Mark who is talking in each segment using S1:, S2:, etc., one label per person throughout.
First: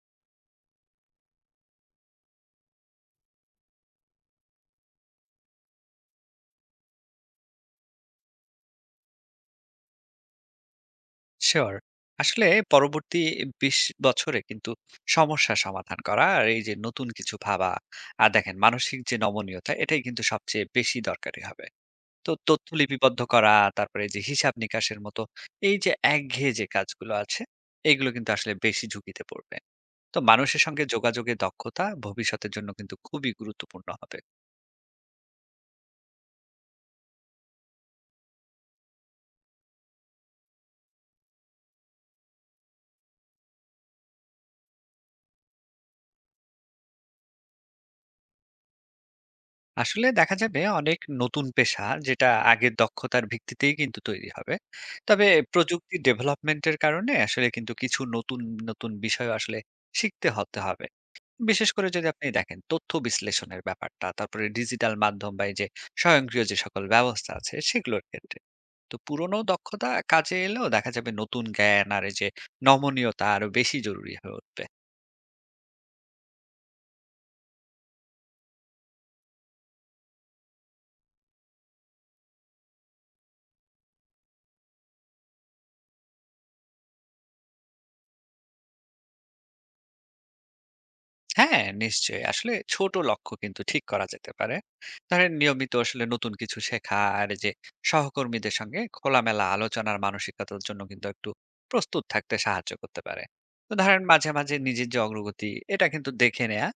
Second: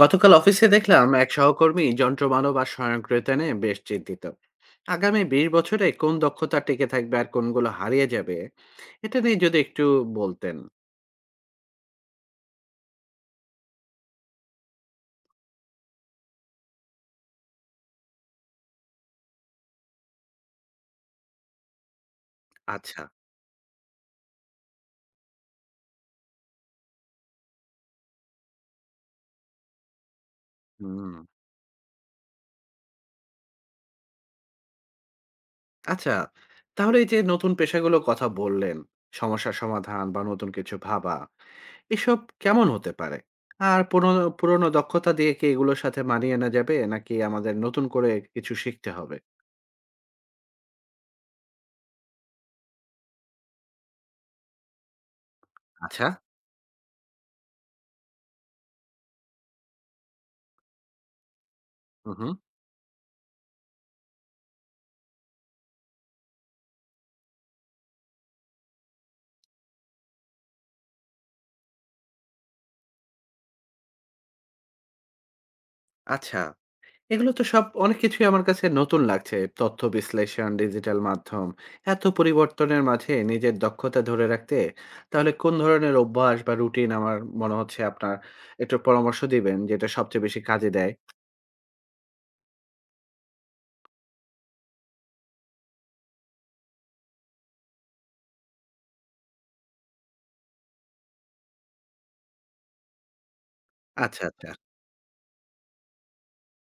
S1: গতকাল অফিসে দেখলাম এক সহকর্মী যন্ত্রমানব আর স্বয়ংক্রিয়তা নিয়ে বেশ চিন্তিত। আগামী 20 বছরে কোন দক্ষতা টিকে থাকবে আর কোনগুলো হারিয়ে যাবে, এটা নিয়ে যদি একটু বলতেন।
S2: শিওর। আসলে পরবর্তী ২০ বছরে কিন্তু সমস্যা সমাধান করা, আর এই যে নতুন কিছু ভাবা, আর দেখেন মানসিক যে নমনীয়তা, এটাই কিন্তু সবচেয়ে বেশি দরকারি হবে। তো তথ্য
S1: আচ্ছা,
S2: লিপিবদ্ধ করা, তারপরে এই যে হিসাব নিকাশের মতো এই যে একঘেয়ে যে কাজগুলো আছে, এগুলো কিন্তু আসলে বেশি ঝুঁকিতে পড়বে। তো মানুষের সঙ্গে
S1: হুম,
S2: যোগাযোগের দক্ষতা ভবিষ্যতের জন্য কিন্তু খুবই গুরুত্বপূর্ণ হবে।
S1: আচ্ছা, তাহলে এই যে নতুন পেশাগুলো কথা বললেন, সমস্যা সমাধান বা নতুন কিছু ভাবা, এসব কেমন হতে পারে? আর পুরনো পুরনো দক্ষতা দিয়ে কি এগুলোর সাথে মানিয়ে আনা যাবে, নাকি আমাদের নতুন করে কিছু শিখতে হবে?
S2: আসলে দেখা যাবে অনেক নতুন পেশা, যেটা আগের দক্ষতার ভিত্তিতেই কিন্তু তৈরি হবে। তবে প্রযুক্তির
S1: আচ্ছা,
S2: ডেভেলপমেন্টের কারণে আসলে কিন্তু কিছু নতুন, নতুন বিষয় আসলে শিখতে হতে হবে। বিশেষ করে যদি আপনি
S1: হুম,
S2: দেখেন তথ্য বিশ্লেষণের ব্যাপারটা, তারপরে ডিজিটাল মাধ্যম, বা এই যে স্বয়ংক্রিয় যে সকল ব্যবস্থা আছে সেগুলোর ক্ষেত্রে। তো পুরোনো দক্ষতা কাজে এলেও দেখা যাবে নতুন জ্ঞান আর এই যে নমনীয়তা আরো বেশি জরুরি হয়ে উঠবে।
S1: আচ্ছা, এগুলো তো সব অনেক কিছুই আমার কাছে নতুন লাগছে। তথ্য বিশ্লেষণ, ডিজিটাল মাধ্যম। এত পরিবর্তনের মাঝে নিজের দক্ষতা ধরে রাখতে তাহলে কোন ধরনের অভ্যাস বা রুটিন, আমার মনে হচ্ছে আপনার একটু পরামর্শ দিবেন, যেটা সবচেয়ে বেশি কাজে দেয়?
S2: হ্যাঁ, নিশ্চয়ই। আসলে ছোট লক্ষ্য কিন্তু ঠিক করা যেতে পারে। ধরেন নিয়মিত আসলে নতুন কিছু শেখা, আর এই যে সহকর্মীদের সঙ্গে খোলামেলা আলোচনার মানসিকতার জন্য কিন্তু একটু প্রস্তুত থাকতে সাহায্য করতে পারে। তো ধরেন
S1: আচ্ছা,
S2: মাঝে,
S1: আচ্ছা।
S2: মাঝে নিজের যে অগ্রগতি, এটা কিন্তু দেখে নেয়া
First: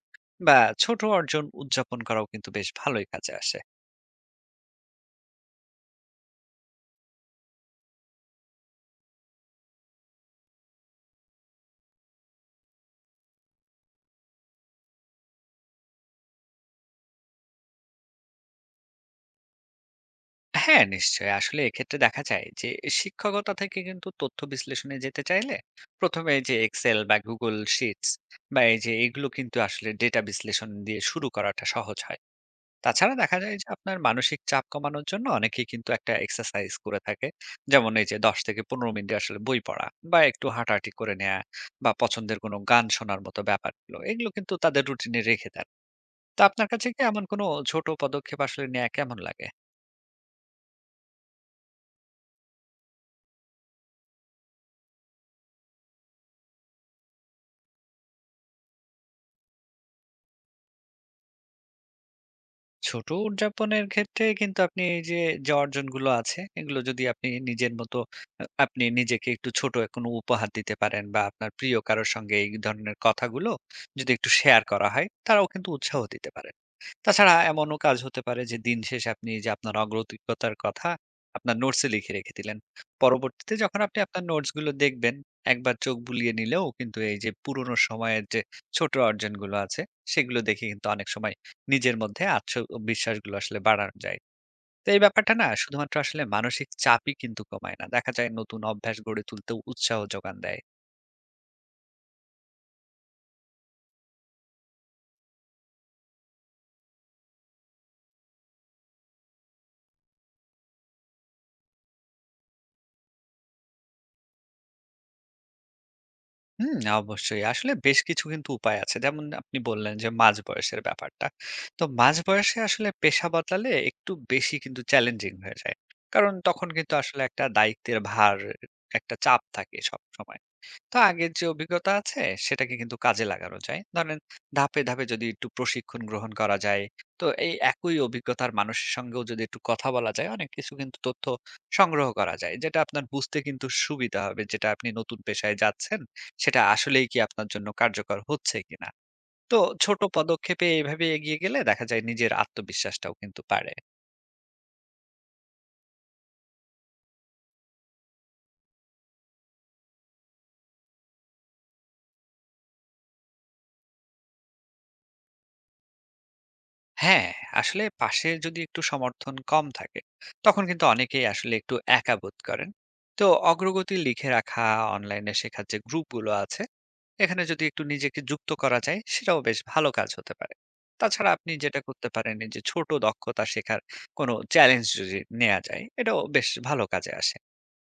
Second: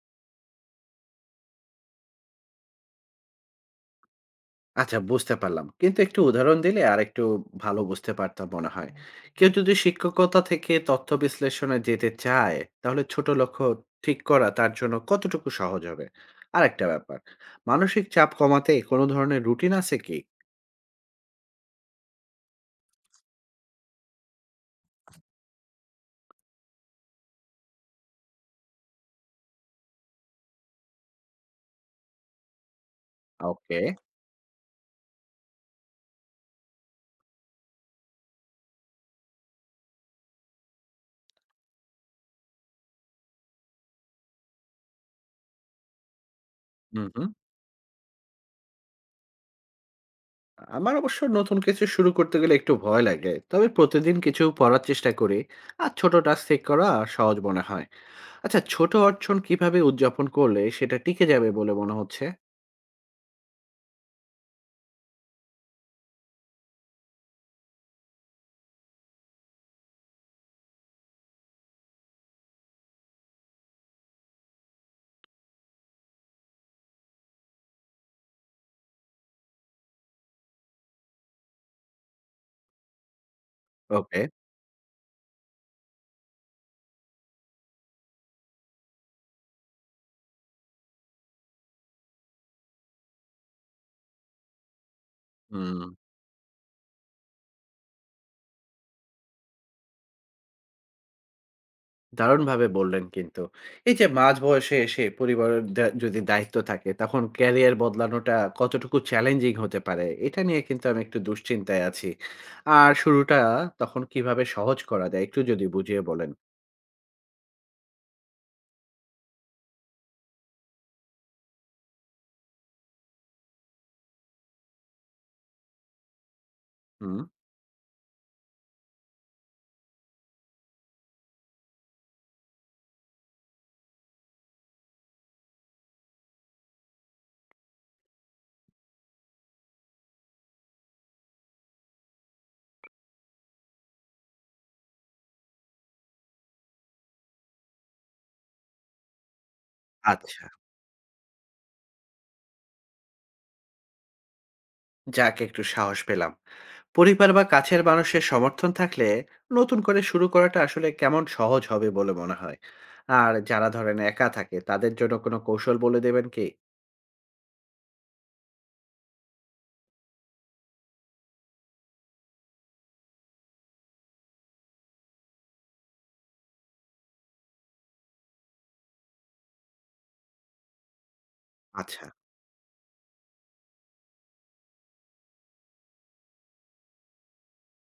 S2: বা ছোট অর্জন উদযাপন করাও কিন্তু বেশ ভালোই কাজে আসে।
S1: আচ্ছা, বুঝতে পারলাম। কিন্তু একটু উদাহরণ দিলে আরেকটু ভালো বুঝতে পারতাম মনে হয়। কেউ যদি শিক্ষকতা থেকে তথ্য বিশ্লেষণে যেতে চায়, তাহলে ছোট লক্ষ্য ঠিক করা তার জন্য কতটুকু সহজ হবে? আরেকটা ব্যাপার, মানসিক চাপ কমাতে কোনো ধরনের রুটিন আছে কি?
S2: হ্যাঁ, নিশ্চয়ই। আসলে এক্ষেত্রে দেখা যায় যে শিক্ষকতা থেকে কিন্তু তথ্য বিশ্লেষণে যেতে চাইলে ১ম এ যে Excel বা Google Sheets বা এই যে এগুলো, কিন্তু আসলে ডেটা বিশ্লেষণ দিয়ে শুরু করাটা সহজ হয়। তাছাড়া দেখা যায় যে
S1: ওকে,
S2: আপনার মানসিক চাপ কমানোর জন্য অনেকেই কিন্তু একটা এক্সারসাইজ করে থাকে। যেমন এই যে ১০ থেকে ১৫ মিনিট আসলে বই পড়া, বা একটু হাঁটাহাঁটি করে নেয়া, বা পছন্দের কোনো গান শোনার মতো ব্যাপারগুলো, এগুলো কিন্তু তাদের রুটিনে রেখে দেন। তো আপনার কাছে কি
S1: হুম,
S2: এমন
S1: হুম।
S2: কোনো ছোট পদক্ষেপ আসলে নেয়া কেমন লাগে?
S1: আমার অবশ্য নতুন কিছু শুরু করতে গেলে একটু ভয় লাগে। তবে প্রতিদিন কিছু পড়ার চেষ্টা করি। আর ছোট টাস্ক ঠিক করা সহজ মনে হয়। আচ্ছা, ছোট অর্জন কিভাবে উদযাপন করলে সেটা টিকে যাবে বলে মনে হচ্ছে?
S2: ছোট উদযাপনের ক্ষেত্রে কিন্তু আপনি এই যে, যে অর্জনগুলো আছে, এগুলো যদি আপনি নিজের মতো আপনি নিজেকে একটু ছোট কোনো উপহার দিতে পারেন, বা আপনার প্রিয় কারো সঙ্গে এই ধরনের কথাগুলো যদি একটু শেয়ার করা হয়, তারাও কিন্তু উৎসাহ দিতে পারে। তাছাড়া এমনও কাজ হতে পারে যে দিন শেষে আপনি যে আপনার অগ্রগতিকতার কথা আপনার নোটসে লিখে রেখে দিলেন। পরবর্তীতে যখন আপনি
S1: ওকে।
S2: আপনার নোটস গুলো দেখবেন, একবার চোখ বুলিয়ে নিলেও কিন্তু এই যে পুরোনো সময়ের যে ছোট অর্জনগুলো আছে, সেগুলো দেখে কিন্তু অনেক সময় নিজের মধ্যে আত্মবিশ্বাসগুলো আসলে বাড়ানো যায়। তো এই ব্যাপারটা না
S1: হুম,
S2: শুধুমাত্র আসলে মানসিক চাপই কিন্তু কমায় না। দেখা যায় নতুন অভ্যাস গড়ে তুলতেও উৎসাহ যোগান দেয়।
S1: দারুণভাবে বললেন কিন্তু। এই যে মাঝ বয়সে এসে পরিবারের যদি দায়িত্ব থাকে, তখন ক্যারিয়ার বদলানোটা কতটুকু চ্যালেঞ্জিং হতে পারে? এটা নিয়ে কিন্তু আমি একটু দুশ্চিন্তায় আছি। আর শুরুটা তখন কিভাবে সহজ করা যায়, একটু যদি বুঝিয়ে বলেন?
S2: হুম, অবশ্যই। আসলে বেশ কিছু কিন্তু উপায় আছে। যেমন আপনি বললেন যে মাঝ বয়সের ব্যাপারটা। তো মাঝ বয়সে আসলে পেশা বদলালে একটু বেশি কিন্তু চ্যালেঞ্জিং হয়ে যায়। কারণ তখন কিন্তু
S1: হুম।
S2: আসলে একটা দায়িত্বের ভার, একটা চাপ থাকে সবসময়। তো আগের যে অভিজ্ঞতা আছে সেটাকে কিন্তু কাজে লাগানো যায়। ধরেন ধাপে ধাপে যদি একটু প্রশিক্ষণ গ্রহণ করা যায়, তো এই একই অভিজ্ঞতার মানুষের সঙ্গেও যদি একটু কথা বলা যায়, অনেক কিছু কিন্তু তথ্য সংগ্রহ করা যায়, যেটা আপনার বুঝতে কিন্তু সুবিধা হবে। যেটা আপনি নতুন পেশায় যাচ্ছেন সেটা আসলেই কি আপনার জন্য কার্যকর হচ্ছে কিনা। তো ছোট
S1: আচ্ছা।
S2: পদক্ষেপে এইভাবে এগিয়ে গেলে দেখা যায় নিজের আত্মবিশ্বাসটাও কিন্তু বাড়ে।
S1: যাক, একটু সাহস পেলাম। পরিবার বা কাছের মানুষের সমর্থন থাকলে নতুন করে শুরু করাটা আসলে কেমন সহজ হবে বলে মনে হয়? আর যারা ধরেন একা থাকে, তাদের জন্য কোনো কৌশল বলে দেবেন কি?
S2: হ্যাঁ, আসলে পাশে যদি একটু সমর্থন কম থাকে, তখন কিন্তু অনেকেই আসলে একটু একা বোধ করেন। তো অগ্রগতি লিখে রাখা, অনলাইনে শেখার যে গ্রুপগুলো আছে, এখানে যদি একটু নিজেকে যুক্ত করা যায়, সেটাও বেশ ভালো কাজ হতে পারে। তাছাড়া আপনি যেটা
S1: আচ্ছা।
S2: করতে পারেন, এই যে ছোট দক্ষতা শেখার কোনো চ্যালেঞ্জ যদি নেওয়া যায়, এটাও বেশ ভালো কাজে আসে।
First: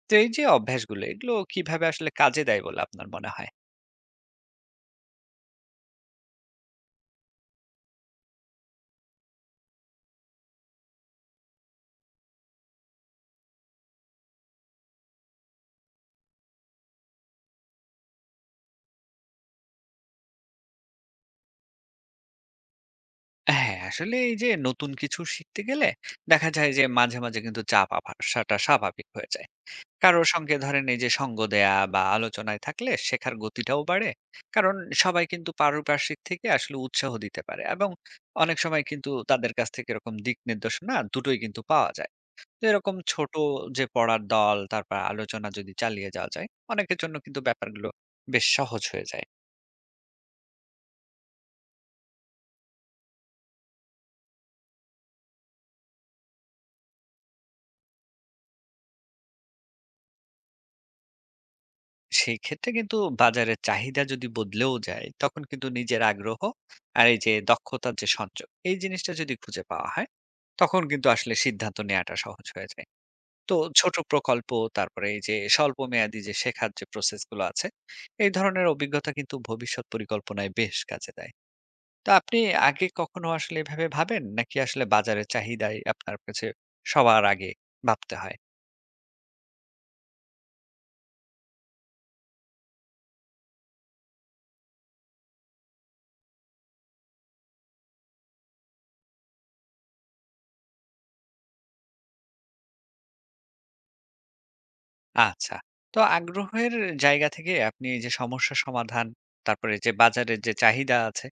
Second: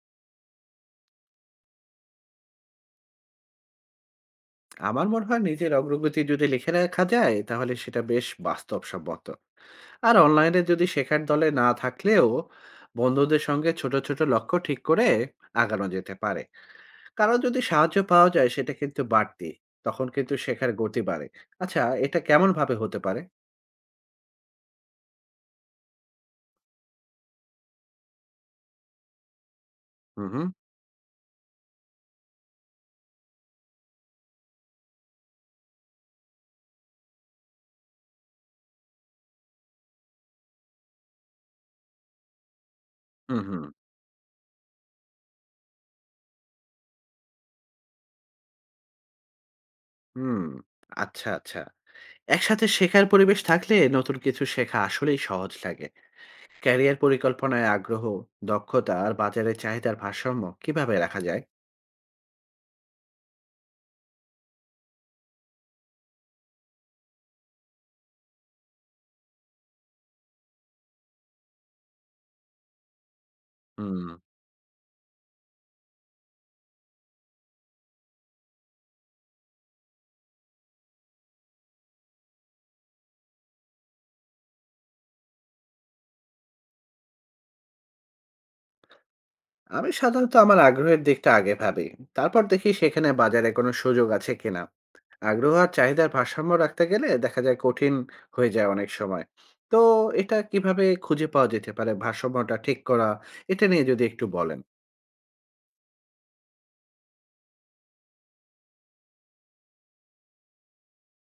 S2: তো এই যে অভ্যাসগুলো, এগুলো কিভাবে আসলে কাজে দেয় বলে আপনার মনে হয়?
S1: আমার মনে হয় নিজের অগ্রগতি যদি লিখে রাখা যায়, তাহলে সেটা বেশ বাস্তবসম্মত। আর অনলাইনে যদি শেখার দলে না থাকলেও বন্ধুদের সঙ্গে ছোট ছোট লক্ষ্য ঠিক করে আগানো যেতে পারে। কারণ যদি সাহায্য পাওয়া যায়, সেটা কিন্তু বাড়তি, তখন কিন্তু শেখার গতি বাড়ে। আচ্ছা, এটা কেমন ভাবে হতে পারে?
S2: হ্যাঁ, আসলে এই যে নতুন কিছু শিখতে গেলে দেখা যায় যে মাঝে, মাঝে কিন্তু চাপ আসাটা স্বাভাবিক হয়ে যায়। কারো
S1: হুম, হুম।
S2: সঙ্গে ধরেন এই যে সঙ্গ দেয়া বা আলোচনায় থাকলে শেখার গতিটাও বাড়ে। কারণ সবাই কিন্তু পারিপার্শ্বিক থেকে আসলে উৎসাহ দিতে পারে, এবং অনেক সময় কিন্তু তাদের কাছ থেকে এরকম দিক নির্দেশনা দুটোই কিন্তু পাওয়া যায়। তো এরকম ছোট
S1: হুম, হুম।
S2: যে পড়ার দল, তারপর আলোচনা যদি চালিয়ে যাওয়া যায়, অনেকের জন্য কিন্তু ব্যাপারগুলো বেশ সহজ হয়ে যায়।
S1: হুম, আচ্ছা, আচ্ছা, একসাথে শেখার পরিবেশ থাকলে নতুন কিছু শেখা আসলেই সহজ লাগে। ক্যারিয়ার পরিকল্পনায় আগ্রহ, দক্ষতা আর বাজারের চাহিদার ভারসাম্য কিভাবে রাখা যায়?
S2: সেই ক্ষেত্রে কিন্তু বাজারের চাহিদা যদি বদলেও যায়, তখন কিন্তু নিজের আগ্রহ আর এই যে দক্ষতার যে সঞ্চয়, এই জিনিসটা যদি খুঁজে পাওয়া হয়, তখন কিন্তু আসলে সিদ্ধান্ত নেওয়াটা সহজ হয়ে যায়। তো ছোট
S1: হুম,
S2: প্রকল্প, তারপরে এই যে স্বল্প মেয়াদি যে শেখার যে প্রসেস গুলো আছে, এই ধরনের অভিজ্ঞতা কিন্তু ভবিষ্যৎ পরিকল্পনায় বেশ কাজে দেয়। তো আপনি আগে কখনো আসলে এভাবে ভাবেন, নাকি আসলে বাজারের চাহিদাই আপনার কাছে সবার আগে ভাবতে হয়?
S1: আমি সাধারণত আমার আগ্রহের দিকটা আগে ভাবি, তারপর দেখি সেখানে বাজারে কোনো সুযোগ আছে কিনা। আগ্রহ আর চাহিদার ভারসাম্য রাখতে গেলে দেখা যায় কঠিন হয়ে যায় অনেক সময়। তো এটা কিভাবে খুঁজে পাওয়া যেতে পারে, ভারসাম্যটা ঠিক করা, এটা নিয়ে যদি একটু বলেন।
S2: আচ্ছা। তো আগ্রহের জায়গা থেকে আপনি এই যে সমস্যা সমাধান, তারপরে যে বাজারের যে চাহিদা আছে,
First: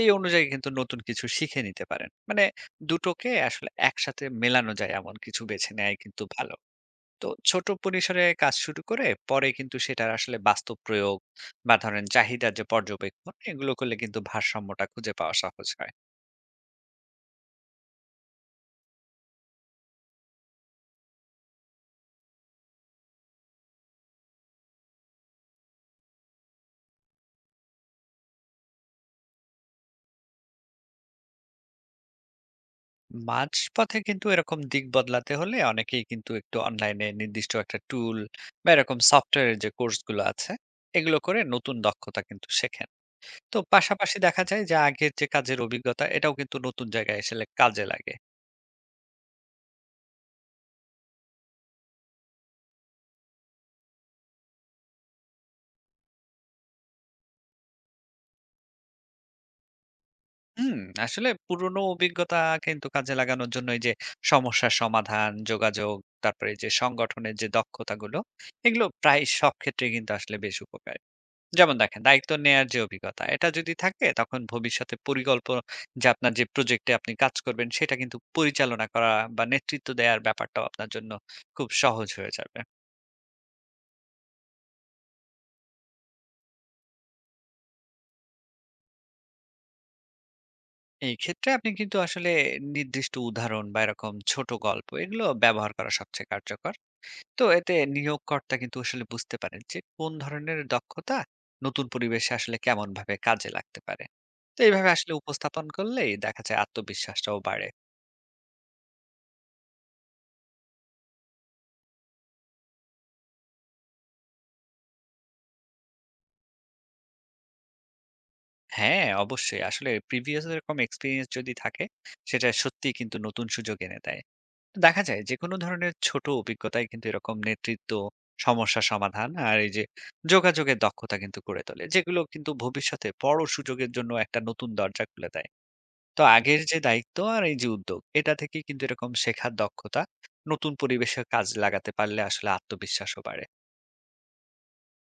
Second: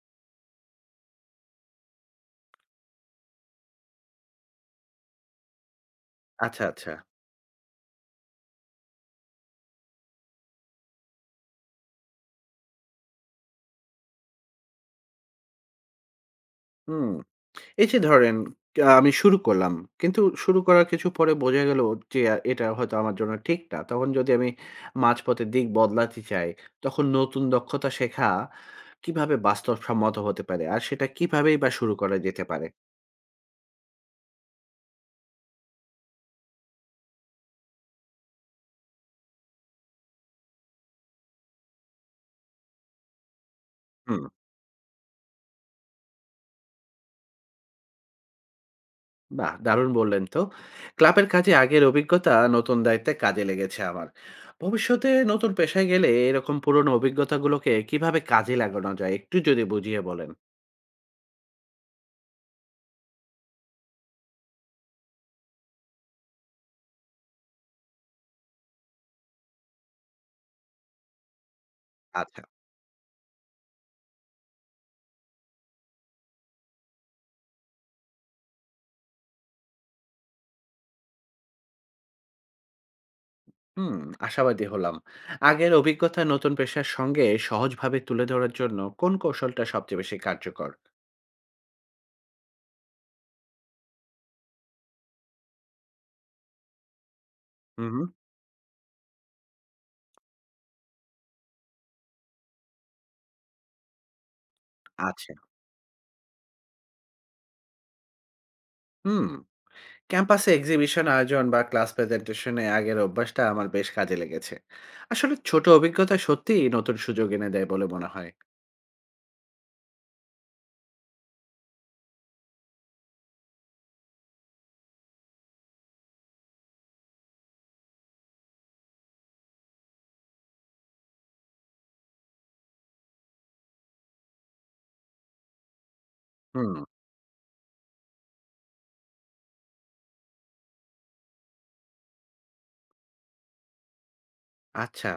S2: এই অনুযায়ী কিন্তু নতুন কিছু শিখে নিতে পারেন। মানে ২ টোকে আসলে একসাথে মেলানো যায় এমন কিছু বেছে নেয়াই কিন্তু ভালো।
S1: আচ্ছা, আচ্ছা।
S2: তো ছোট পরিসরে কাজ শুরু করে পরে কিন্তু সেটার আসলে বাস্তব প্রয়োগ, বা ধরেন চাহিদার যে পর্যবেক্ষণ, এগুলো করলে কিন্তু ভারসাম্যটা খুঁজে পাওয়া সহজ হয়।
S1: হুম, এই যে ধরেন, আমি শুরু করলাম। কিন্তু শুরু করার কিছু পরে বোঝা গেল যে আহ, এটা হয়তো আমার জন্য ঠিক না। তখন যদি আমি মাঝপথে দিক বদলাতে চাই, তখন নতুন দক্ষতা শেখা কিভাবে বাস্তবসম্মত হতে পারে? আর সেটা কিভাবেই বা শুরু করা যেতে পারে?
S2: মাঝপথে কিন্তু এরকম দিক বদলাতে হলে অনেকেই কিন্তু একটু অনলাইনে নির্দিষ্ট একটা টুল বা এরকম সফটওয়্যারের যে কোর্সগুলো আছে, এগুলো করে নতুন দক্ষতা কিন্তু শেখেন। তো পাশাপাশি
S1: হুম,
S2: দেখা যায় যে আগের যে কাজের অভিজ্ঞতা, এটাও কিন্তু নতুন জায়গায় আসলে কাজে লাগে।
S1: বাহ! দারুণ বললেন তো। ক্লাবের কাজে আগের অভিজ্ঞতা নতুন দায়িত্বে কাজে লেগেছে আমার। ভবিষ্যতে নতুন পেশায় গেলে এরকম পুরনো অভিজ্ঞতাগুলোকে কিভাবে কাজে লাগানো যায়, একটু যদি বুঝিয়ে বলেন?
S2: হুম। আসলে পুরনো অভিজ্ঞতা কিন্তু কাজে লাগানোর জন্য এই যে সমস্যার সমাধান, যোগাযোগ, তারপরে এই যে সংগঠনের যে দক্ষতাগুলো, এগুলো প্রায় সব ক্ষেত্রে কিন্তু আসলে বেশ উপকারী। যেমন দেখেন দায়িত্ব
S1: আচ্ছা।
S2: নেয়ার যে অভিজ্ঞতা, এটা যদি থাকে, তখন ভবিষ্যতে পরিকল্পনা, যে আপনার যে প্রজেক্টে আপনি কাজ করবেন, সেটা কিন্তু পরিচালনা করা বা নেতৃত্ব দেওয়ার ব্যাপারটাও আপনার জন্য খুব সহজ হয়ে যাবে।
S1: হুম, আশাবাদী হলাম। আগের অভিজ্ঞতা নতুন পেশার সঙ্গে সহজভাবে তুলে ধরার জন্য কোন কৌশলটা সবচেয়ে বেশি কার্যকর?
S2: এই ক্ষেত্রে আপনি কিন্তু আসলে নির্দিষ্ট উদাহরণ বা এরকম ছোট গল্প, এগুলো ব্যবহার করা সবচেয়ে কার্যকর। তো এতে
S1: হুম, হুম।
S2: নিয়োগকর্তা কিন্তু আসলে বুঝতে পারেন যে কোন ধরনের দক্ষতা নতুন পরিবেশে আসলে কেমন ভাবে কাজে লাগতে পারে। তো এইভাবে আসলে
S1: আচ্ছা।
S2: উপস্থাপন করলেই দেখা যায় আত্মবিশ্বাসটাও বাড়ে।
S1: হুম। ক্যাম্পাসে এক্সিবিশন আয়োজন বা ক্লাস প্রেজেন্টেশনে আগের অভ্যাসটা আমার বেশ কাজে লেগেছে। আসলে ছোট অভিজ্ঞতা সত্যিই নতুন সুযোগ এনে দেয় বলে মনে হয়।
S2: হ্যাঁ, অবশ্যই। আসলে প্রিভিয়াস এরকম এক্সপেরিয়েন্স যদি থাকে, সেটা সত্যিই কিন্তু নতুন সুযোগ এনে দেয়। দেখা যায় যেকোনো ধরনের ছোট অভিজ্ঞতাই কিন্তু এরকম নেতৃত্ব, সমস্যা সমাধান আর এই যে যোগাযোগের দক্ষতা কিন্তু গড়ে তোলে। যেগুলো কিন্তু ভবিষ্যতে বড় সুযোগের জন্য একটা নতুন দরজা খুলে দেয়। তো আগের
S1: হুম,
S2: যে দায়িত্ব আর এই যে উদ্যোগ, এটা থেকেই কিন্তু এরকম শেখার দক্ষতা নতুন পরিবেশে কাজ লাগাতে পারলে আসলে আত্মবিশ্বাসও বাড়ে।
S1: আচ্ছা।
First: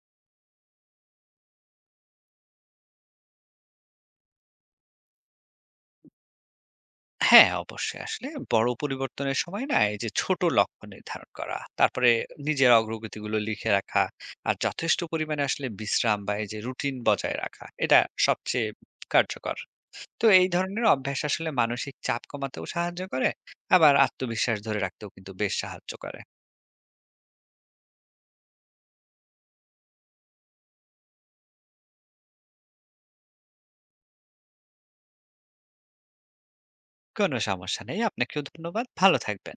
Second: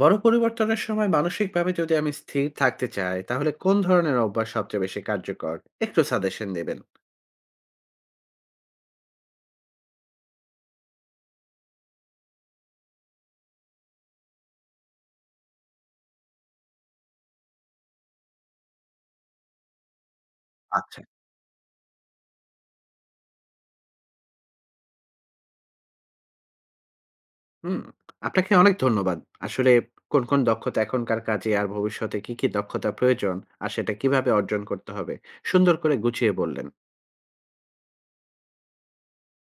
S1: বড় পরিবর্তনের সময় মানসিকভাবে যদি আমি স্থির থাকতে চাই, তাহলে কোন ধরনের অভ্যাস সবচেয়ে বেশি কার্যকর? একটু সাজেশন দেবেন।
S2: হ্যাঁ, অবশ্যই। আসলে বড় পরিবর্তনের সময় না এই যে ছোট লক্ষ্য নির্ধারণ করা, তারপরে নিজের অগ্রগতিগুলো লিখে রাখা, আর যথেষ্ট পরিমাণে আসলে বিশ্রাম বা এই যে রুটিন বজায় রাখা, এটা সবচেয়ে কার্যকর। তো এই ধরনের
S1: আচ্ছা।
S2: অভ্যাস আসলে মানসিক চাপ কমাতেও সাহায্য করে, আবার আত্মবিশ্বাস ধরে রাখতেও কিন্তু বেশ সাহায্য করে।
S1: হুম, আপনাকে অনেক ধন্যবাদ। আসলে কোন, কোন দক্ষতা এখনকার কাজে আর ভবিষ্যতে কি, কি দক্ষতা প্রয়োজন, আর সেটা কিভাবে অর্জন করতে হবে, সুন্দর করে গুছিয়ে বললেন।
S2: কোনো সমস্যা নেই। আপনাকেও ধন্যবাদ। ভালো থাকবেন।